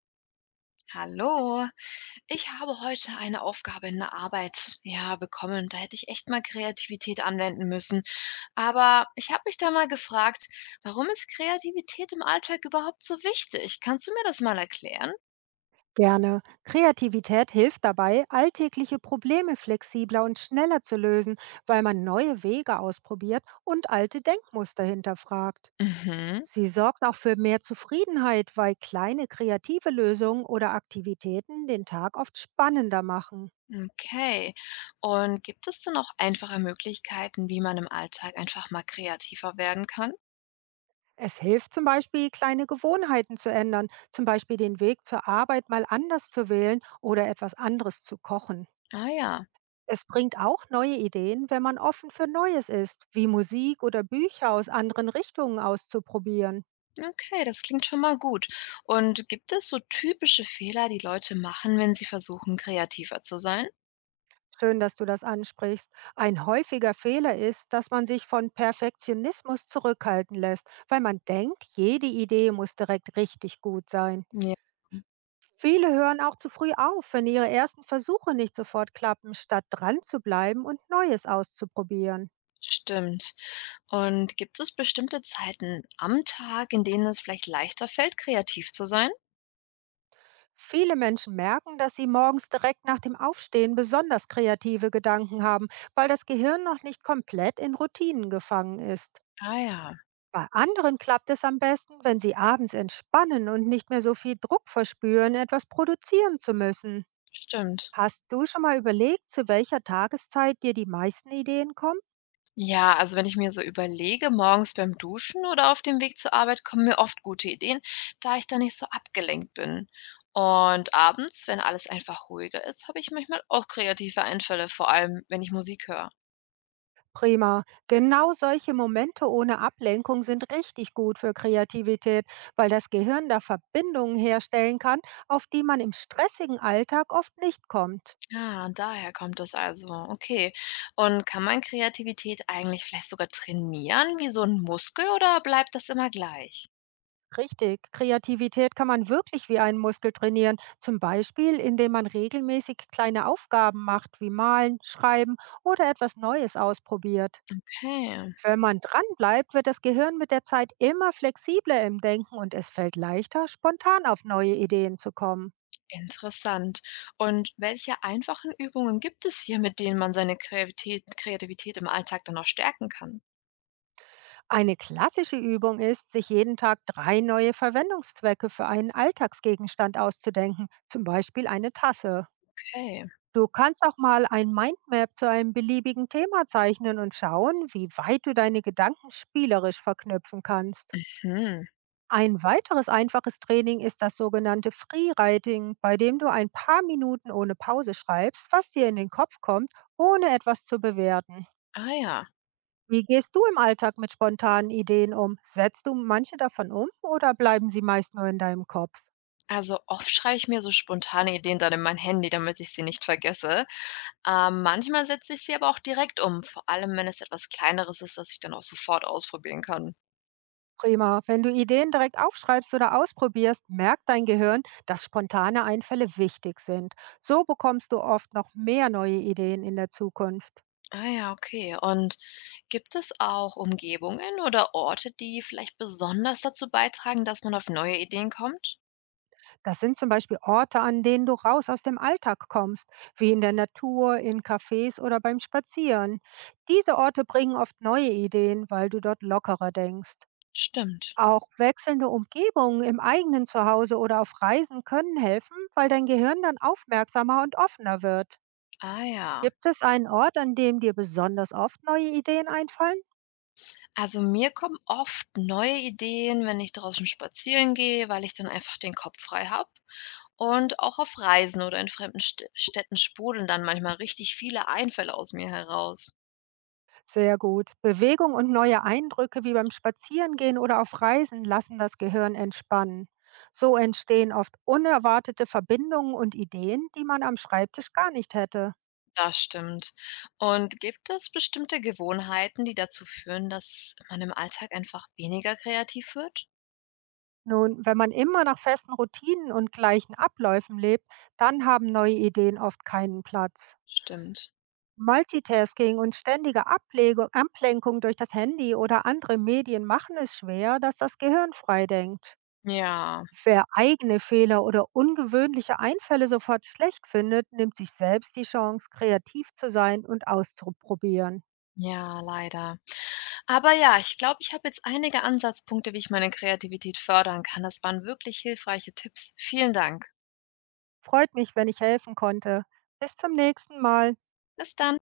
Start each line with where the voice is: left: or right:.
left: Hallo, ich habe heute eine Aufgabe in der Arbeit, ja, bekommen. Da hätte ich echt mal Kreativität anwenden müssen. Aber ich habe mich da mal gefragt, warum ist Kreativität im Alltag überhaupt so wichtig? Kannst du mir das mal erklären?
right: Gerne. Kreativität hilft dabei, alltägliche Probleme flexibler und schneller zu lösen, weil man neue Wege ausprobiert und alte Denkmuster hinterfragt.
left: Mhm,
right: Sie sorgt auch für mehr Zufriedenheit, weil kleine kreative Lösungen oder Aktivitäten den Tag oft spannender machen.
left: okay. Und gibt es denn auch einfache Möglichkeiten, wie man im Alltag einfach mal kreativer werden kann?
right: Es hilft zum Beispiel, kleine Gewohnheiten zu ändern, zum Beispiel den Weg zur Arbeit mal anders zu wählen oder etwas anderes zu kochen.
left: Ah ja,
right: Es bringt auch neue Ideen, wenn man offen für Neues ist, wie Musik oder Bücher aus anderen Richtungen auszuprobieren.
left: okay, das klingt schon mal gut. Und gibt es so typische Fehler, die Leute machen, wenn sie versuchen, kreativer zu sein?
right: Schön, dass du das ansprichst. Ein häufiger Fehler ist, dass man sich von Perfektionismus zurückhalten lässt, weil man denkt, jede Idee muss direkt richtig gut sein.
left: Ja,
right: Viele hören auch zu früh auf, wenn ihre ersten Versuche nicht sofort klappen, statt dran zu bleiben und Neues auszuprobieren.
left: stimmt. Und gibt es bestimmte Zeiten am Tag, in denen es vielleicht leichter fällt, kreativ zu sein?
right: Viele Menschen merken, dass sie morgens direkt nach dem Aufstehen besonders kreative Gedanken haben, weil das Gehirn noch nicht komplett in Routinen gefangen ist.
left: Ah ja,
right: Bei anderen klappt es am besten, wenn sie abends entspannen und nicht mehr so viel Druck verspüren, etwas produzieren zu müssen.
left: stimmt.
right: Hast du schon mal überlegt, zu welcher Tageszeit dir die meisten Ideen kommen?
left: Ja, also wenn ich mir so überlege, morgens beim Duschen oder auf dem Weg zur Arbeit kommen mir oft gute Ideen, da ich da nicht so abgelenkt bin. Und abends, wenn alles einfach ruhiger ist, habe ich manchmal auch kreative Einfälle, vor allem wenn ich Musik höre.
right: Prima. Genau solche Momente ohne Ablenkung sind richtig gut für Kreativität, weil das Gehirn da Verbindungen herstellen kann, auf die man im stressigen Alltag oft nicht kommt.
left: Ja, und daher kommt das also. Okay. Und kann man Kreativität eigentlich vielleicht sogar trainieren, wie so ein Muskel, oder bleibt das immer gleich?
right: Richtig, Kreativität kann man wirklich wie einen Muskel trainieren, zum Beispiel indem man regelmäßig kleine Aufgaben macht, wie malen, schreiben oder etwas Neues ausprobiert.
left: Okay,
right: Wenn man dranbleibt, wird das Gehirn mit der Zeit immer flexibler im Denken und es fällt leichter, spontan auf neue Ideen zu kommen.
left: interessant. Und welche einfachen Übungen gibt es hier, mit denen man seine Kreativität im Alltag dann auch stärken kann?
right: Eine klassische Übung ist, sich jeden Tag drei neue Verwendungszwecke für einen Alltagsgegenstand auszudenken, zum Beispiel eine Tasse.
left: Okay.
right: Du kannst auch mal ein Mindmap zu einem beliebigen Thema zeichnen und schauen, wie weit du deine Gedanken spielerisch verknüpfen kannst.
left: Hm.
right: Ein weiteres einfaches Training ist das sogenannte Freewriting, bei dem du ein paar Minuten ohne Pause schreibst, was dir in den Kopf kommt, ohne etwas zu bewerten.
left: Ah ja.
right: Wie gehst du im Alltag mit spontanen Ideen um? Setzt du manche davon um oder bleiben sie meist nur in deinem Kopf?
left: Also, oft schreibe ich mir so spontane Ideen dann in mein Handy, damit ich sie nicht vergesse. Manchmal setze ich sie aber auch direkt um, vor allem wenn es etwas Kleineres ist, das ich dann auch sofort ausprobieren kann.
right: Prima. Wenn du Ideen direkt aufschreibst oder ausprobierst, merkt dein Gehirn, dass spontane Einfälle wichtig sind. So bekommst du oft noch mehr neue Ideen in der Zukunft.
left: Ah ja, okay. Und gibt es auch Umgebungen oder Orte, die vielleicht besonders dazu beitragen, dass man auf neue Ideen kommt?
right: Das sind zum Beispiel Orte, an denen du raus aus dem Alltag kommst, wie in der Natur, in Cafés oder beim Spazieren. Diese Orte bringen oft neue Ideen, weil du dort lockerer denkst.
left: Stimmt.
right: Auch wechselnde Umgebungen im eigenen Zuhause oder auf Reisen können helfen, weil dein Gehirn dann aufmerksamer und offener wird.
left: Ah ja.
right: Gibt es einen Ort, an dem dir besonders oft neue Ideen einfallen?
left: Also mir kommen oft neue Ideen, wenn ich draußen spazieren gehe, weil ich dann einfach den Kopf frei habe. Und auch auf Reisen oder in fremden St Städten sprudeln dann manchmal richtig viele Einfälle aus mir heraus.
right: Sehr gut. Bewegung und neue Eindrücke wie beim Spazierengehen oder auf Reisen lassen das Gehirn entspannen. So entstehen oft unerwartete Verbindungen und Ideen, die man am Schreibtisch gar nicht hätte.
left: Das stimmt. Und gibt es bestimmte Gewohnheiten, die dazu führen, dass man im Alltag einfach weniger kreativ wird?
right: Nun, wenn man immer nach festen Routinen und gleichen Abläufen lebt, dann haben neue Ideen oft keinen Platz.
left: Stimmt.
right: Multitasking und ständige Ablenkung durch das Handy oder andere Medien machen es schwer, dass das Gehirn frei denkt.
left: Ja,
right: Wer eigene Fehler oder ungewöhnliche Einfälle sofort schlecht findet, nimmt sich selbst die Chance, kreativ zu sein und auszuprobieren.
left: ja, leider. Aber ja, ich glaube, ich habe jetzt einige Ansatzpunkte, wie ich meine Kreativität fördern kann. Das waren wirklich hilfreiche Tipps. Vielen Dank.
right: Freut mich, wenn ich helfen konnte. Bis zum nächsten Mal.
left: Bis dann.